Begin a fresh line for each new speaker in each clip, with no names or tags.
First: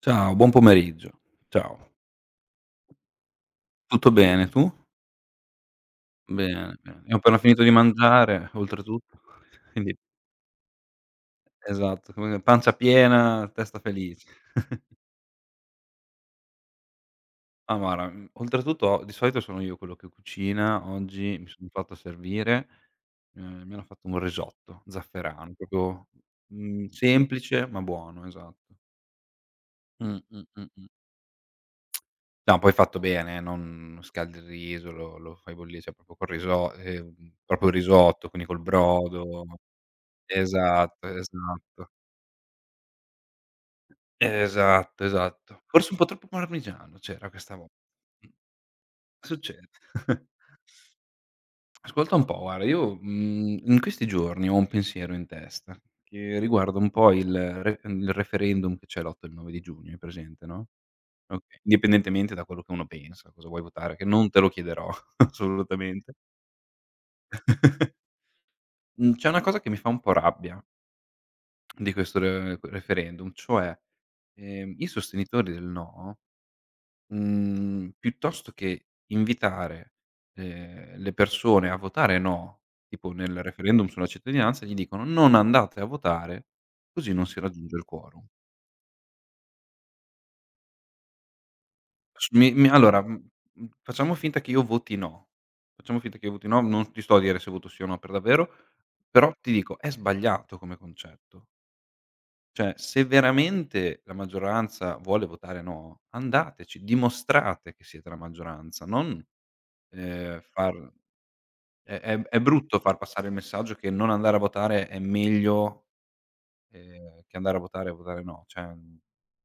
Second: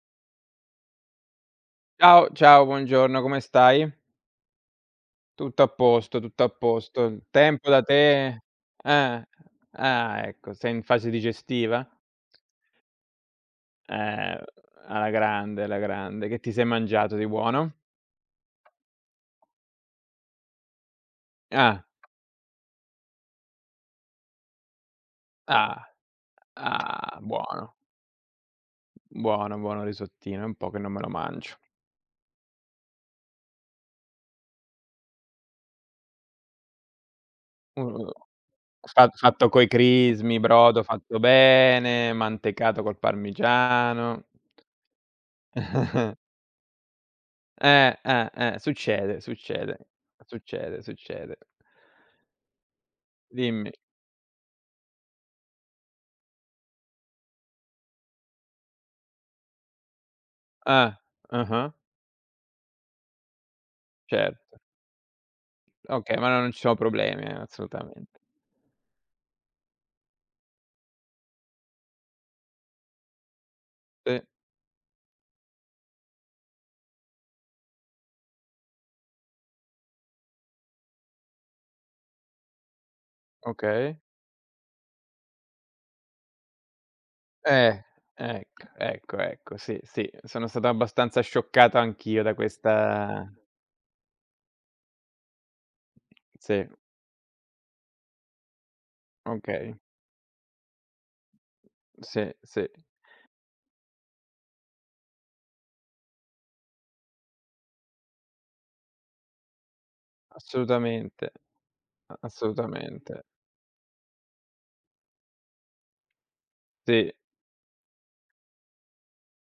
Ciao, buon pomeriggio. Ciao.
Ciao, ciao, buongiorno, come stai?
Tutto bene, tu?
Tutto a posto, tutto a
Bene, bene. Abbiamo
posto.
appena finito di
Tempo da te?
mangiare, oltretutto.
Eh,
Quindi
ah, ecco, sei in fase digestiva?
esatto, come dire, pancia piena, testa felice.
Eh, alla grande, alla grande. Che ti sei mangiato di buono?
Ma guarda, oltretutto di solito sono io quello che cucina, oggi mi sono
Ah,
fatto servire, mi hanno fatto un risotto zafferano,
ah,
proprio,
ah,
semplice
buono,
ma buono, esatto.
buono
Mh,
risottino,
mh,
è un
mh,
po' che
mh.
non me lo mangio.
No, poi fatto bene, non scaldi il riso, lo fai bollire, cioè proprio col riso proprio il
Uh, uh,
risotto, quindi col
fa
brodo.
fatto coi crismi, brodo
Esatto,
fatto
esatto.
bene, mantecato col parmigiano.
Esatto, esatto. Forse un po' troppo parmigiano c'era questa volta. Mh,
Succede,
succede.
succede, succede, succede.
Ascolta un po', guarda, io,
Dimmi.
in questi giorni ho un pensiero in testa che riguarda un po' il re il referendum che c'è l'8 e il 9 di giugno, hai presente, no,
Ah,
okay.
ah-ah,
Indipendentemente da quello che uno pensa, cosa vuoi votare, che non te lo
certo.
chiederò assolutamente.
Okay, ma no, non ci sono problemi, assolutamente.
Mhmm, c'è una cosa che mi fa un po' rabbia di questo re referendum, cioè,
Sì,
i sostenitori del no, piuttosto che invitare, le persone a votare no, tipo nel referendum
okay.
sulla cittadinanza, gli dicono: "Non andate a votare, così non si raggiunge
Eh,
il quorum".
ecco, ecco, ecco, sì, sì, sono stato abbastanza scioccato anch'io
S
da
mi mi allora,
questa.
facciamo finta che io voti no, facciamo finta che io voti no,
Sì,
non ti sto a dire se voto sì o no per davvero, però ti
okay,
dico: è sbagliato come concetto.
sì, sì,
Cioè, se veramente la maggioranza vuole votare no, andateci, dimostrate che siete la maggioranza, non, far
assolutamente,
è
a
è brutto far
assolutamente.
passare il messaggio che non andare a votare è meglio,
Sì.
che andare a votare e votare no, cioè,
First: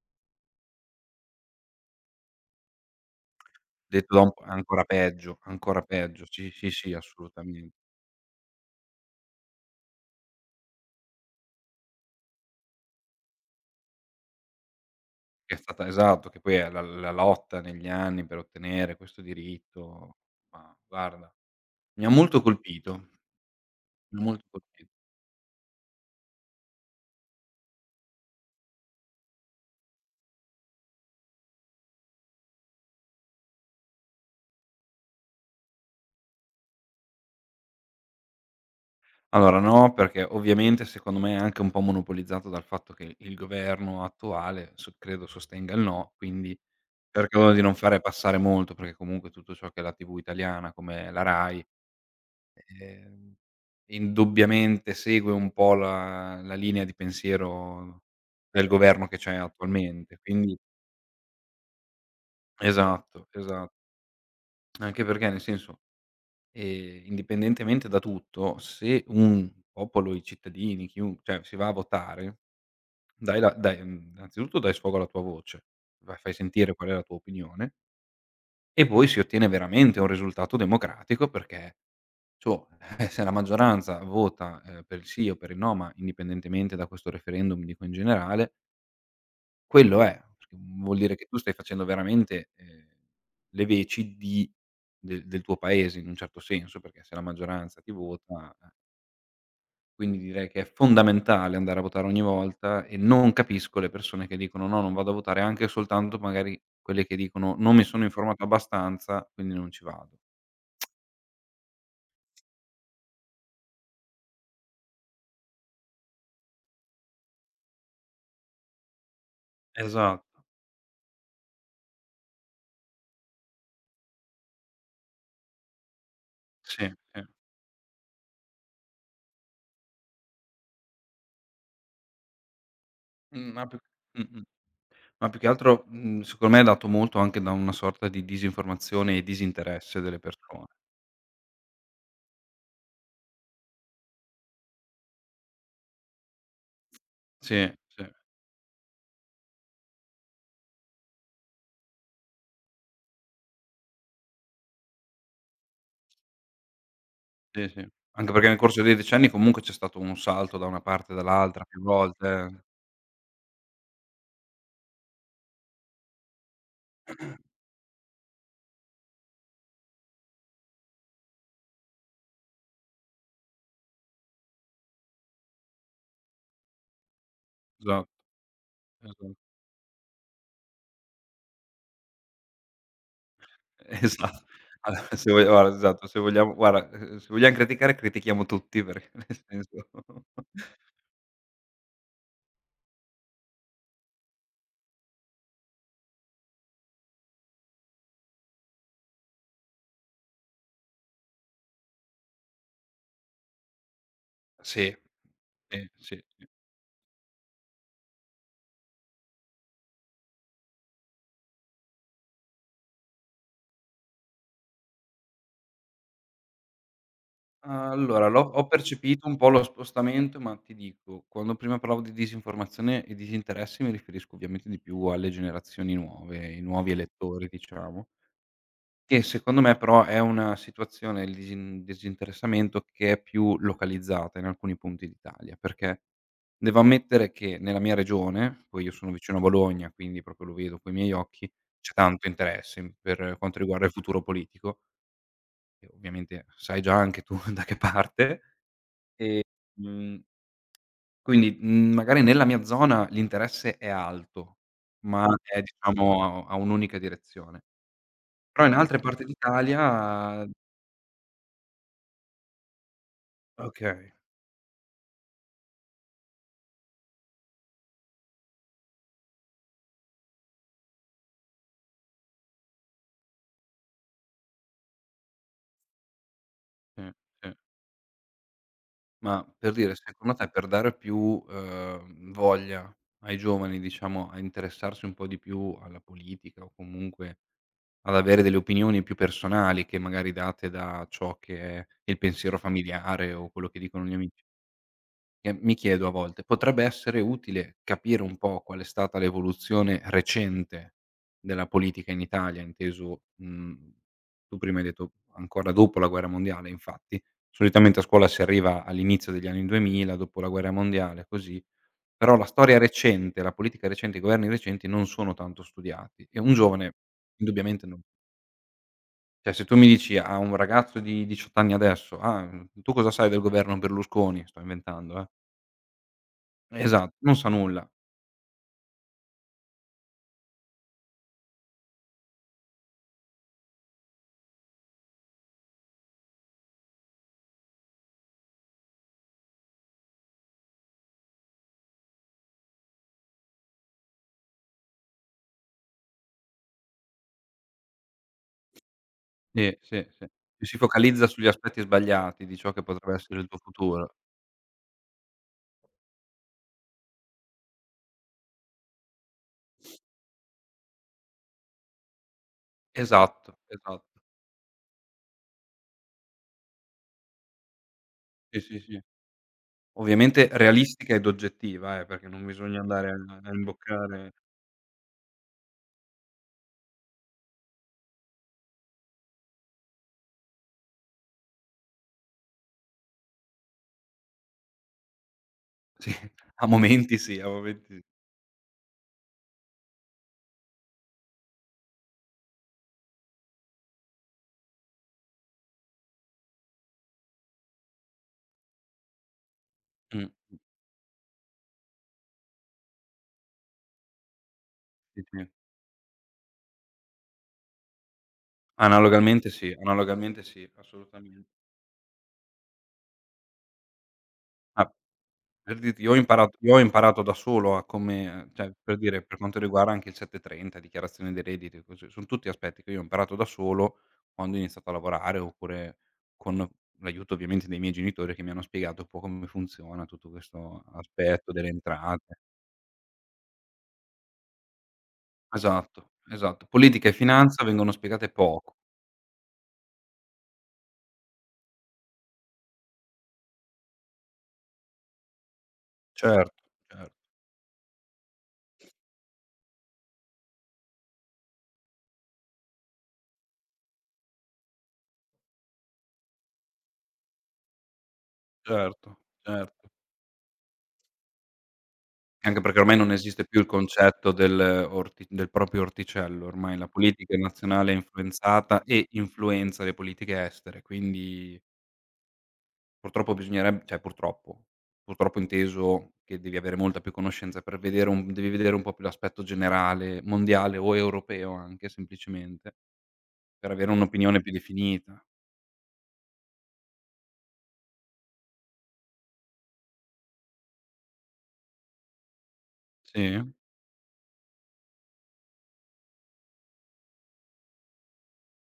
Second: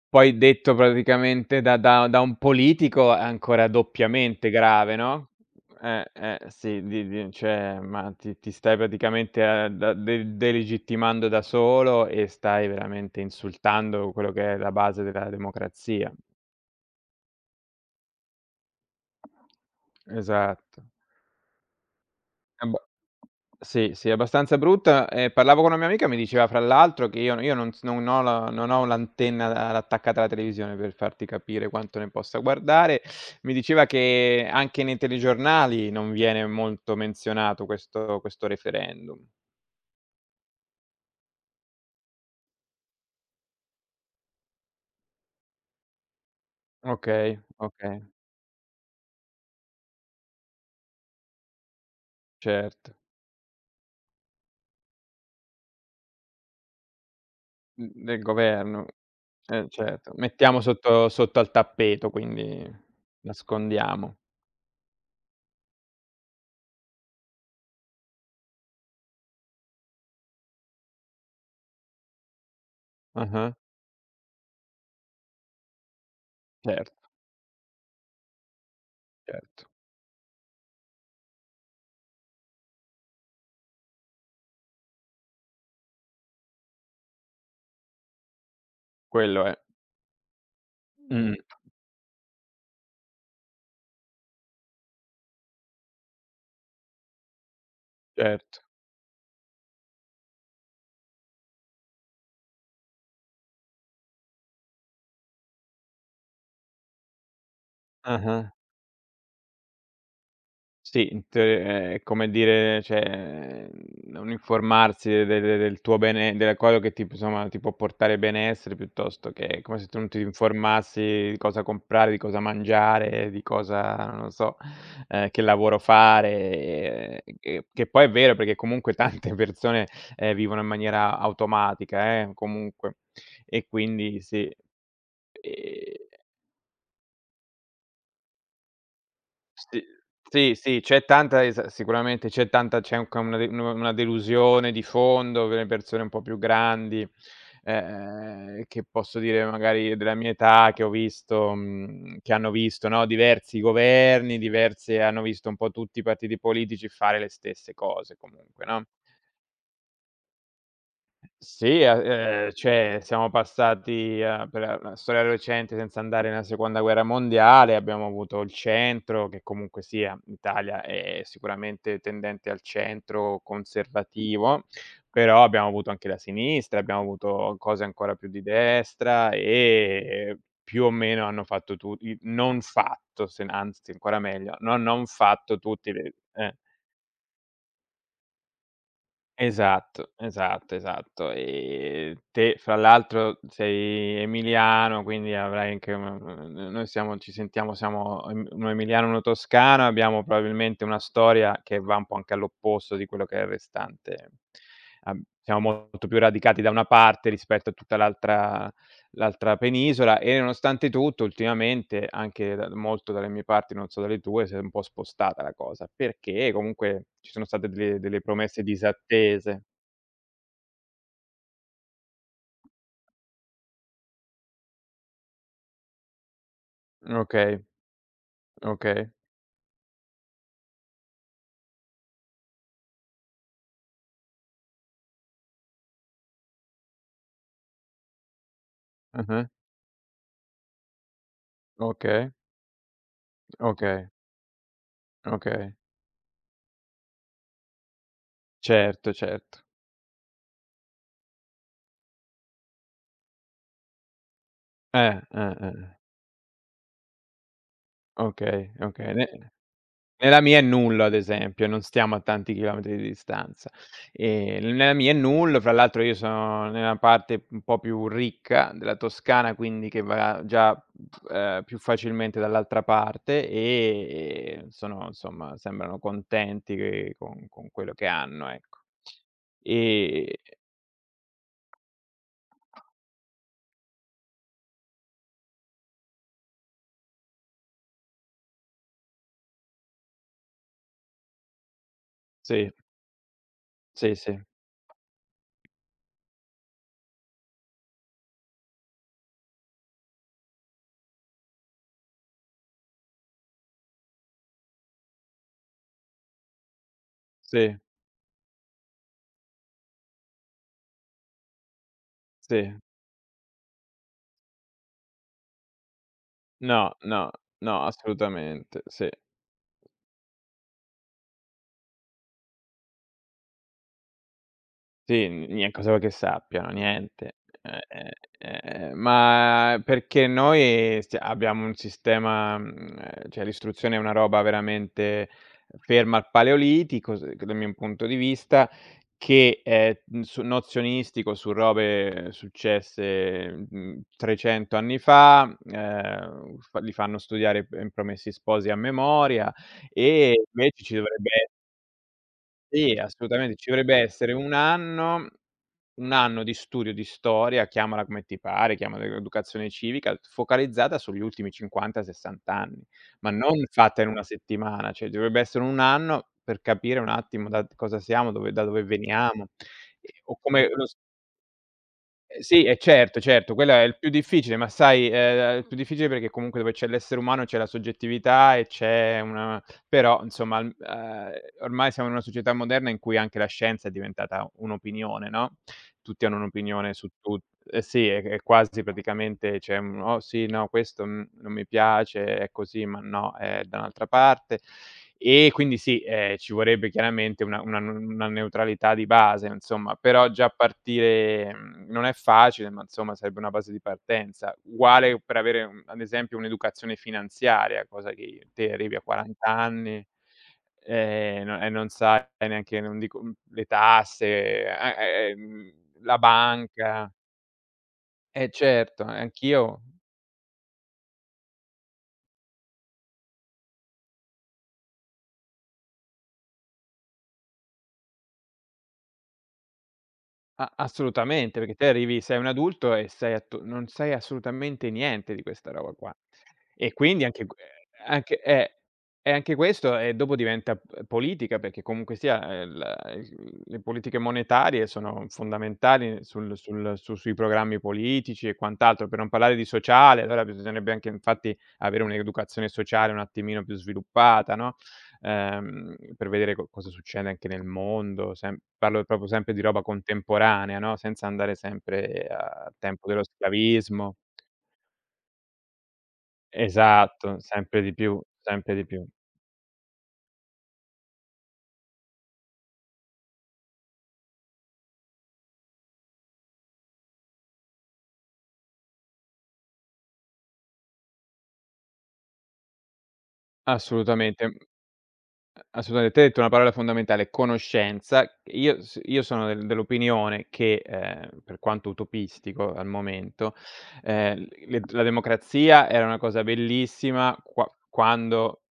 Poi detto praticamente da un politico è ancora
detto da un p
doppiamente
ancora
grave, no?
peggio, ancora
Eh,
peggio. Sì, sì,
sì,
sì,
di
assolutamen.
cioè, ma ti stai praticamente a da de delegittimando da solo e stai veramente insultando quello che è la base della
Che è stata
democrazia.
esatto, che poi è la lotta negli anni per ottenere questo diritto, ma
Esatto.
guarda, mi ha molto
Abba
colpito,
sì, sì,
mi ha molto
abbastanza
colpi.
brutta. Parlavo con una mia amica, mi diceva fra l'altro che io non s non ho la non ho l'antenna a attaccata alla televisione, per farti capire quanto ne possa guardare. Mi diceva che anche nei telegiornali non viene molto menzionato questo referendum.
Allora no, perché ovviamente secondo me è anche un po' monopolizzato dal fatto che il governo attuale so credo sostenga il no, quindi
Okay,
cercano di non fare
okay,
passare molto, perché comunque tutto ciò che è la TV italiana come la Rai,
certo.
ehm, indubbiamente segue un po' la linea di pensiero
Mhmm, Del
del
governo,
governo che c'è
eh, certo.
attualmente, quindi
Mettiamo sotto sotto al tappeto, quindi
esatto, esa
nascondiamo.
anche perché nel senso, indipendentemente da tutto, se un popolo, i cittadini, chiun cioè si va a votare.
Ah-ah,
Dai innanzitutto dai sfogo alla tua voce, vai fai sentire qual è
certo,
la tua opinione e poi si ottiene
certo.
veramente un risultato democratico perché, cioè, se la maggioranza vota, per il sì o per il no, ma indipendentemente da questo referendum, dico in generale,
Quello è.
quello è, perché vuol dire che
Mh,
tu stai facendo veramente, le veci di del tuo paese in un certo senso, perché se la maggioranza ti vota,
certo.
eh. Quindi direi che è fondamentale andare a votare ogni volta e non capisco le persone che dicono: "No, non vado a votare", anche soltanto magari quelle che dicono: "Non mi sono informato
Ah-ah.
abbastanza, quindi non ci vado".
Sì, in te è come dire, cioè, non informarsi de del tuo bene della quello che ti p insomma, ti può portare benessere piuttosto che è come se tu non ti
Esatto,
informassi di cosa comprare, di cosa mangiare, di cosa non lo so, che lavoro
sì, sì.
fare, che poi è vero perché comunque tante persone, vivono in maniera automatica, comunque.
Mhmm, ma
E
più
quindi
mh-mh.
sì.
Ma più che altro,
Ehm
secondo me è dato molto anche da una sorta di disinformazione e
Sì,
disinteresse delle
sì,
persone.
sì, c'è tanta es sicuramente c'è tanta c'è anche una de una delusione di fondo per le persone un po' più grandi,
Sì, sì,
che posso dire magari della mia età che ho visto che hanno visto, no, diversi governi, diverse hanno visto un po' tutti i partiti politici fare le
sì,
stesse
sì.
cose
Anche perché nel
comunque,
corso
no?
dei decenni comunque c'è stato un salto da una parte e dall'altra più
Sì, a
volte.
cioè siamo passati a per la storia recente senza andare nella seconda guerra mondiale, abbiamo avuto il centro che comunque sia, l'Italia è sicuramente tendente al centro conservativo, però abbiamo avuto anche la sinistra, abbiamo avuto cose
Esatto,
ancora più di
esa
destra e più o meno hanno fatto tu i non fatto, se n anzi ancora
Esa
meglio, no non
allora se vuoi
fatto
guarda
tutti
esatto,
le
se vogliamo
eh.
guarda, se vogliam criticare, critichiamo tutti perché nel senso.
Esatto, esatto, esatto. Te fra l'altro sei emiliano, quindi avrai anche una n n noi siamo ci sentiamo siamo em uno emiliano e uno toscano, abbiamo probabilmente una storia che va un po' anche all'opposto di quello che è il restante.
Sì,
Ab siamo
sì,
molto più
sì, sì.
radicati da una parte rispetto a tutta l'altra l'altra penisola e nonostante tutto ultimamente, anche da molto dalle mie parti, non so dalle tue, si è un po' spostata la cosa, perché comunque ci sono state delle
Allora l'ho
promesse
ho percepito un po' lo
disattese.
spostamento, ma ti dico, quando prima parlavo di disinformazione e disinteresse mi riferisco ovviamente di più alle generazioni nuove, ai nuovi elettori
Okay,
diciamo,
okay.
che secondo me però è una situazione il disinteressamento che è più localizzata in alcuni punti d'Italia, perché devo ammettere che nella mia regione, poi io sono vicino a
Ah-ah.
Bologna, quindi proprio lo vedo coi miei occhi, c'è tanto
Okay,
interesse in per quanto riguarda il
okay,
futuro politico,
okay.
che ovviamente sai già anche tu da che parte,
Certo,
e,
certo.
mhmm, quindi, magari nella mia zona l'interesse è alto, ma è
Eh, eh.
diciamo a un'unica direzione. Però
Okay,
in altre
okay.
parti
Ne nella
d'Italia
mia è nulla ad esempio, non stiamo a tanti chilometri di distanza.
okay,
Nella mia è nulla, fra l'altro io sono nella parte un po' più ricca della Toscana, quindi che va già, più facilmente dall'altra parte e sono insomma sembrano contenti
sì,
che con
sì.
con quello che hanno, ecco.
Ma per dire,
Ehm
secondo te per dare più, voglia ai giovani, diciamo, a interessarsi un po' di più alla politica o comunque ad avere delle opinioni più personali che magari date da ciò che è il pensiero
sì,
familiare o quello che dicono gli
sì,
ami.
sì,
Mi chiedo a volte, potrebbe essere utile capire un po' qual è stata l'evoluzione recente della politica in Italia, inteso tu prima hai detto ancora dopo la guerra mondiale infatti.
sì,
Solitamente a scuola si arriva all'inizio degli anni 2000, dopo la guerra mondiale, così, però la
sì.
storia recente, la politica recente, i governi recenti non sono tanto studiati e un
No,
giovane
no, no,
indubbiamente non,
assolutamente, sì.
cioè se tu mi dici a un ragazzo di 18 anni adesso: "Ah, tu cosa sai del governo Berlusconi?" Sto inventando, eh.
Sì, n nie cosa vuoi che sappiano?
Esatto, non
Niente.
sa
Ehm,
nulla.
ehm, ma perché noi stia abbiamo un sistema cioè l'istruzione è una roba veramente ferma al paleolitico, s dal mio punto di vista, che è, su nozionistico su robe successe, 300 anni fa, fa li fanno studiare p Promessi Sposi a memoria
Sì, sì, sì.
e
Ci si
invece ci
focalizza sugli
dovrebbe
aspetti sbagliati di ciò che
sì,
potrebbe essere il
assolutamente.
tuo
Ci dovrebbe
futuro.
essere 1 anno 1 anno di studio di storia, chiamala come ti pare, chiamala educazione civica, focalizzata sugli ultimi 50, 60 anni, ma non
Esatto,
fatta in
esatto.
1 settimana, cioè dovrebbe essere 1 anno per capire un attimo da cosa siamo, dove
Sì,
da
sì,
dove
sì.
veniamo, e o
Ovviamente
come lo s
realistica ed oggettiva, perché non
Sì, e
bisogna andare
certo,
a
certo, quella è il più
imboccare.
difficile, ma sai, il più difficile perché comunque dove c'è l'essere umano c'è la soggettività e c'è una però insomma, mhmm, ormai siamo in una società moderna in cui anche la scienza è diventata un'opinione, no?
Sì,
Tutti hanno
a
un'opinione su
momenti sì,
tut
a momenti sì.
sì, è quasi praticamente c'è un: "Oh sì, no, questo, mhmm, non mi piace, è così, ma no, è da un'altra parte". E quindi sì, ci vorrebbe chiaramente una n una neutralità di base, insomma,
Mh,
però già
mh,
partire mhmm, non è facile, ma insomma sarebbe una base di partenza. Uguale
sì,
per
sì.
avere, ad esempio un'educazione finanziaria, cosa che te arrivi a 40
Analogamente sì,
anni.
analogamente sì, assolutamen
No e non sai neanche non dico, le tasse,
ah.
a
Per dirti
la
io ho
banca.
imparato da solo a
Eh,
come cioè per
certo,
dire, per quanto
anch'io.
riguarda anche il 730, dichiarazione dei redditi e così, son tutti aspetti che io ho imparato da solo quando ho iniziato a lavorare, oppure con l'aiuto ovviamente dei miei genitori che mi hanno spiegato un po' come funziona tutto
A
questo aspetto
assolutamente,
delle
perché te arrivi sei
entrate.
un adulto e sei attu non sai assolutamente niente di questa roba
Esatto,
qua.
esatto.
E
Politica e
quindi anche
finanza
que
vengono spiegate
anche
poco.
e anche questo e dopo diventa p politica, perché comunque sia, la il le politiche monetarie sono fondamentali sul
Certo,
sul
cer,
su sui programmi politici e quant'altro, per non parlare di sociale, allora bisognerebbe anche infatti avere un'educazione sociale un attimino più sviluppata, no? Per vedere co cosa succede anche nel mondo, sem parlo
certo,
proprio sempre di roba
certo.
contemporanea, no, senza andare sempre
Anche
al
perché ormai
tempo
non
dello
esiste più il
schiavismo.
concetto del orti del proprio orticello, ormai la politica
Esatto, sempre
nazionale
di
è
più, sempre
influenzata
di più.
e influenza le politiche estere, quindi purtroppo bisognereb cioè purtroppo, purtroppo inteso che devi avere molta più conoscenza per vedere un devi vedere un po' più l'aspetto generale, mondiale o europeo anche semplicemente, per avere un'opinione
Assolutamente.
più definita.
A assolutamente, te hai detto una parola fondamentale: conoscenza. Io sono del dell'opinione che, per quanto utopistico al
Sì?
momento, le la democrazia era una cosa bellissima qua quando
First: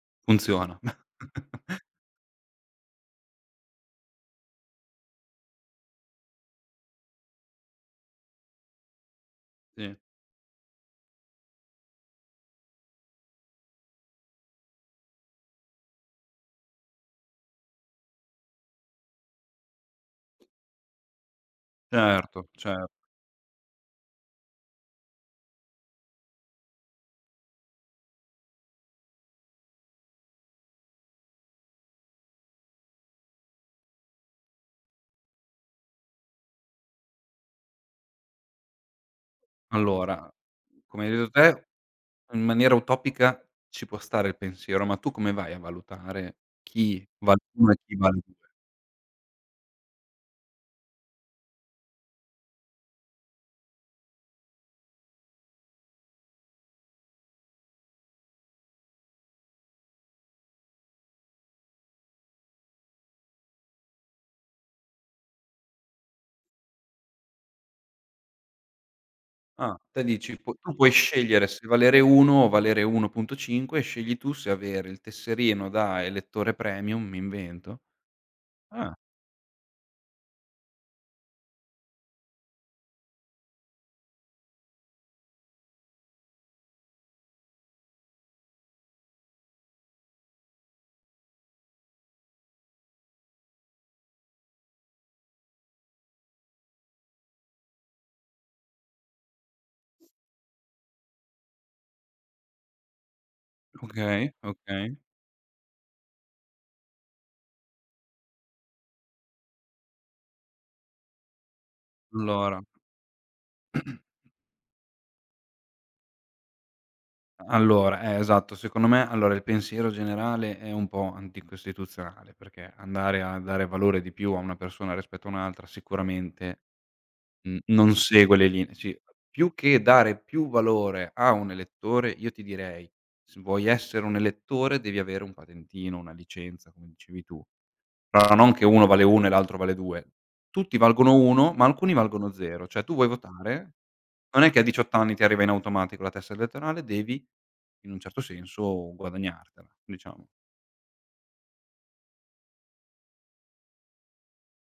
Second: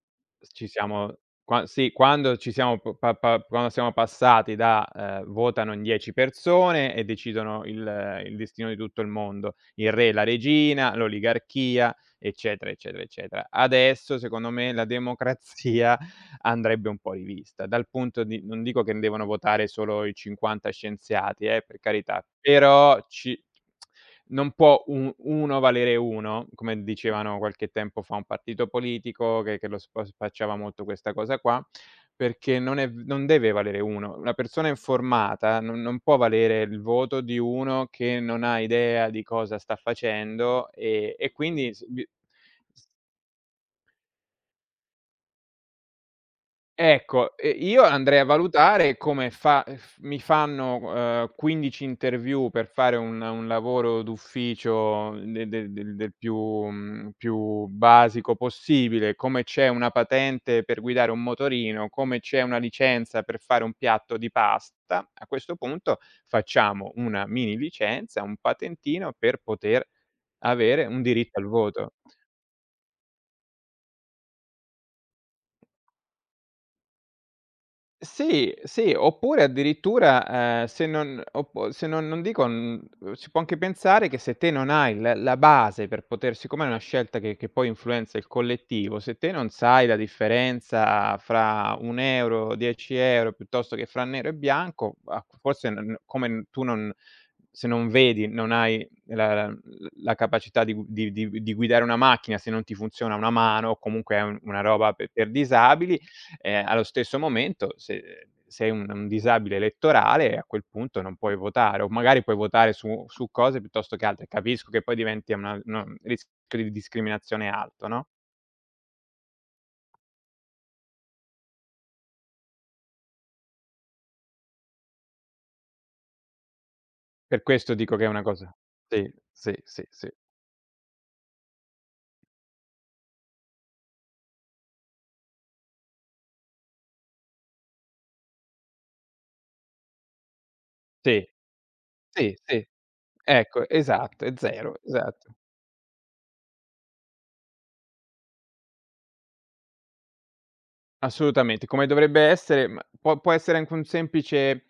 ci
Funziona.
siamo qua sì, quando ci siamo p pa pa quando siamo passati da, votano in 10 persone e decidono il destino di tutto il mondo, il
Sì,
re, la regina, l'oligarchia, eccetera, eccetera, eccetera. Adesso, secondo me, la democrazia andrebbe un po' rivista. Dal punto di non dico che devono votare solo i 50 scienziati, per carità,
certo, cer,
però ci non può u uno valere uno, come dicevano qualche tempo fa un partito politico che lo spa spacciava molto questa cosa qua, perché non è v non deve valere uno. Una persona informata non può valere il voto di uno che non ha idea di cosa sta
allora,
facendo
come hai
e
detto
e
te.
quindi s bi
In maniera utopica ci può stare il pensiero, ma tu come vai a valutare chi
ecco,
vale
e
1 e
io
chi vale
andrei a
2?
valutare come fa f mi fanno, 15 interview per fare un lavoro d'ufficio de del del più mhmm, più basico possibile, come c'è una patente per guidare un motorino, come c'è una licenza per fare un piatto di pasta, a questo punto facciamo una mini licenza, un patentino per
Ah,
poter
te dici pu tu
avere
puoi
un diritto al
scegliere se
voto.
valere 1 o valere 1,5 e scegli tu se avere il tesserino da elettore premium, mi invento.
Sì,
Ah,
sì, oppure addirittura, se non oppo se non non dico, mhmm, si può anche pensare che se te non hai l la base per poter siccome è una scelta che poi influenza il collettivo, se te non sai la differenza fra 1 euro, 10 €, piuttosto che fra nero e bianco, a forse n n come n tu non se non vedi, non hai la l la capacità di gu di guidare una macchina, se non ti funziona una mano o comunque è
okay,
un una roba
okay.
pe per disabili, allo stesso momento se sei un disabile elettorale, a quel punto non puoi votare, o magari puoi
Allora
votare su su cose piuttosto che altre. Capisco che poi diventi una no un rischio di discriminazione alto, no,
allora, esatto, secondo me allora il pensiero generale è un po' anticostituzionale, perché andare a dare valore di più a una persona rispetto a un'altra sicuramente.
per questo
Non
dico che è una
segue le
cosa
linee, sì.
sì,
Più
sì,
che
sì, sì.
dare più valore a un elettore, io ti direi: se vuoi essere un elettore devi avere un patentino, una licenza, come dicevi tu. Però non che uno vale 1 e l'altro vale 2. Tutti valgono
Sì,
1, ma alcuni valgono
sì,
0.
sì.
Cioè tu vuoi
Ecco,
votare,
esatto, è
non è che a
0,
18 anni ti
esatto.
arriva in automatico la tessera elettorale, devi in un certo senso guadagnartela, diciamo.
Assolutamente, come dovrebbe essere, ma può essere anche un semplice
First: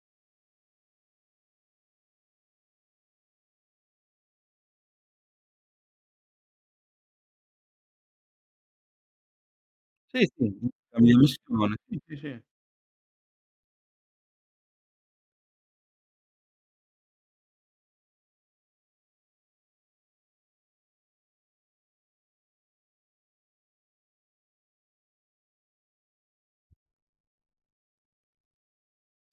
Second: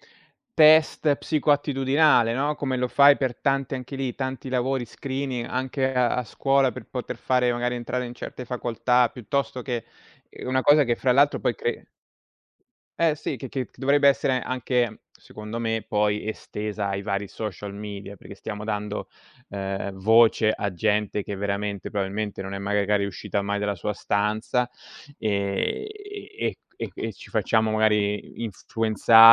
test psicoattitudinale, no, come lo fai per tanti anche lì, tanti lavori, screening anche a a scuola per poter fare magari entrare in certe facoltà, piuttosto che
Sì,
è
sì.
una cosa che
La
fra
mia
l'altro poi
missione
cre
sì, sì, sì.
eh sì, che dovrebbe essere anche, secondo me, poi estesa ai vari social media, perché stiamo dando, voce a gente che veramente probabilmente non è magari uscita mai dalla sua stanza, ehm, e ci facciamo magari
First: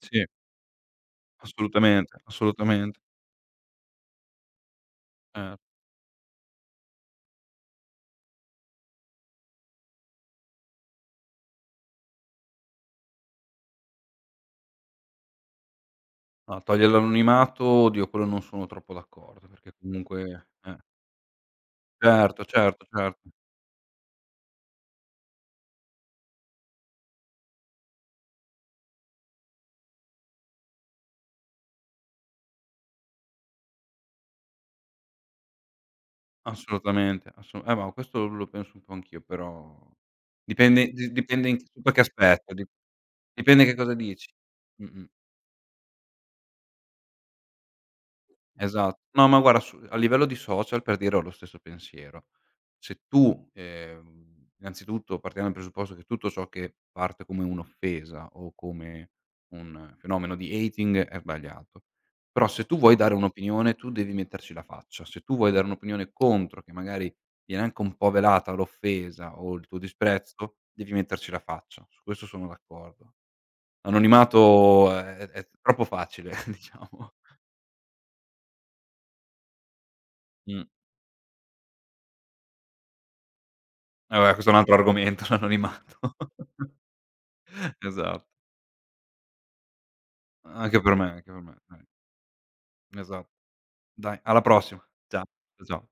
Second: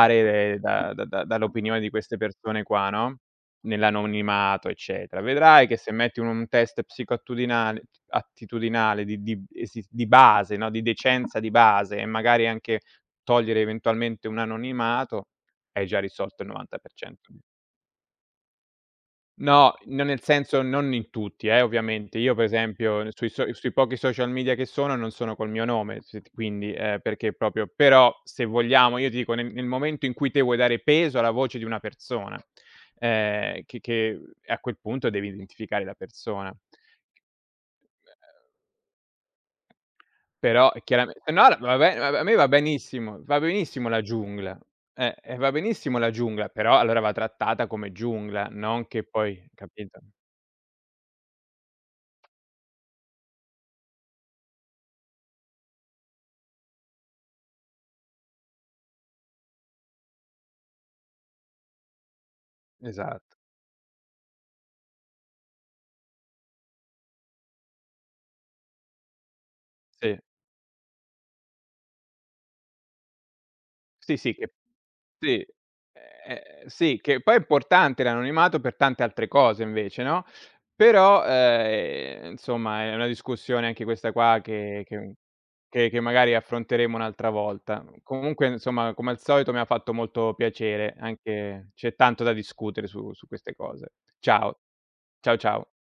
Sì,
da dall'opinione di
assolutamente,
queste persone qua,
assolutamente.
no, nell'anonimato, eccetera.
Eh.
Vedrai che se metti un test psicoattitudinale attitudinale di esi di base, no, di decenza di base e magari anche togliere eventualmente un anonimato, hai già risolto il
No, toglie
90%.
l'anonimato, oddio quello non sono troppo d'accordo, perché
No, no nel
comunque
senso non in tutti, ovviamente. Io
certo,
per
certo,
esempio n
certo,
sui so sui pochi social media che sono non sono col mio nome, s quindi, perché proprio però se vogliamo io ti dico nel nel momento in cui te vuoi dare peso alla voce di una persona, che a quel punto devi identificare la persona.
assolutamente, assu ma questo lo penso un po' anch'io, però
Però chiarame
dipende
no, no,
in
va
su che
bene a me
aspetto, di
va
dipende che
benissimo
cosa
la
dici.
giungla.
Mh-mh.
E va benissimo la giungla, però allora va trattata come giungla, non
Esatto.
che
No, ma
poi
guarda su a
capito?
livello di social per dire ho lo stesso pensiero. Se tu, innanzitutto partiamo dal presupposto che tutto ciò che parte come un'offesa o come un fenomeno di hating è sbagliato. Però se tu vuoi dare
Esatto,
un'opinione, tu devi metterci la faccia. Se tu vuoi dare un'opinione contro, che magari viene anche un po' velata l'offesa o il tuo
sì.
disprezzo, devi metterci la faccia. Su questo sono d'accordo.
Sì, sì, che
L'anonimato è
sì,
è troppo facile
sì,
diciamo.
che poi è importante l'anonimato per tante altre cose invece, no,
Mh.
però, insomma è una discussione anche questa
Eh beh,
qua
questo è un altro
che che
argomento,
che
l'anonimato.
che magari affronteremo un'altra volta.
Esatto.
Comunque insomma, come al solito mi ha fatto molto piacere,
Anche per me,
anche
dai.
c'è tanto da discutere su su
Esatto.
queste cose.
Dai, alla
Ciao.
prossima. Ciao.
Ciao,
Ciao,
ciao.
ciao.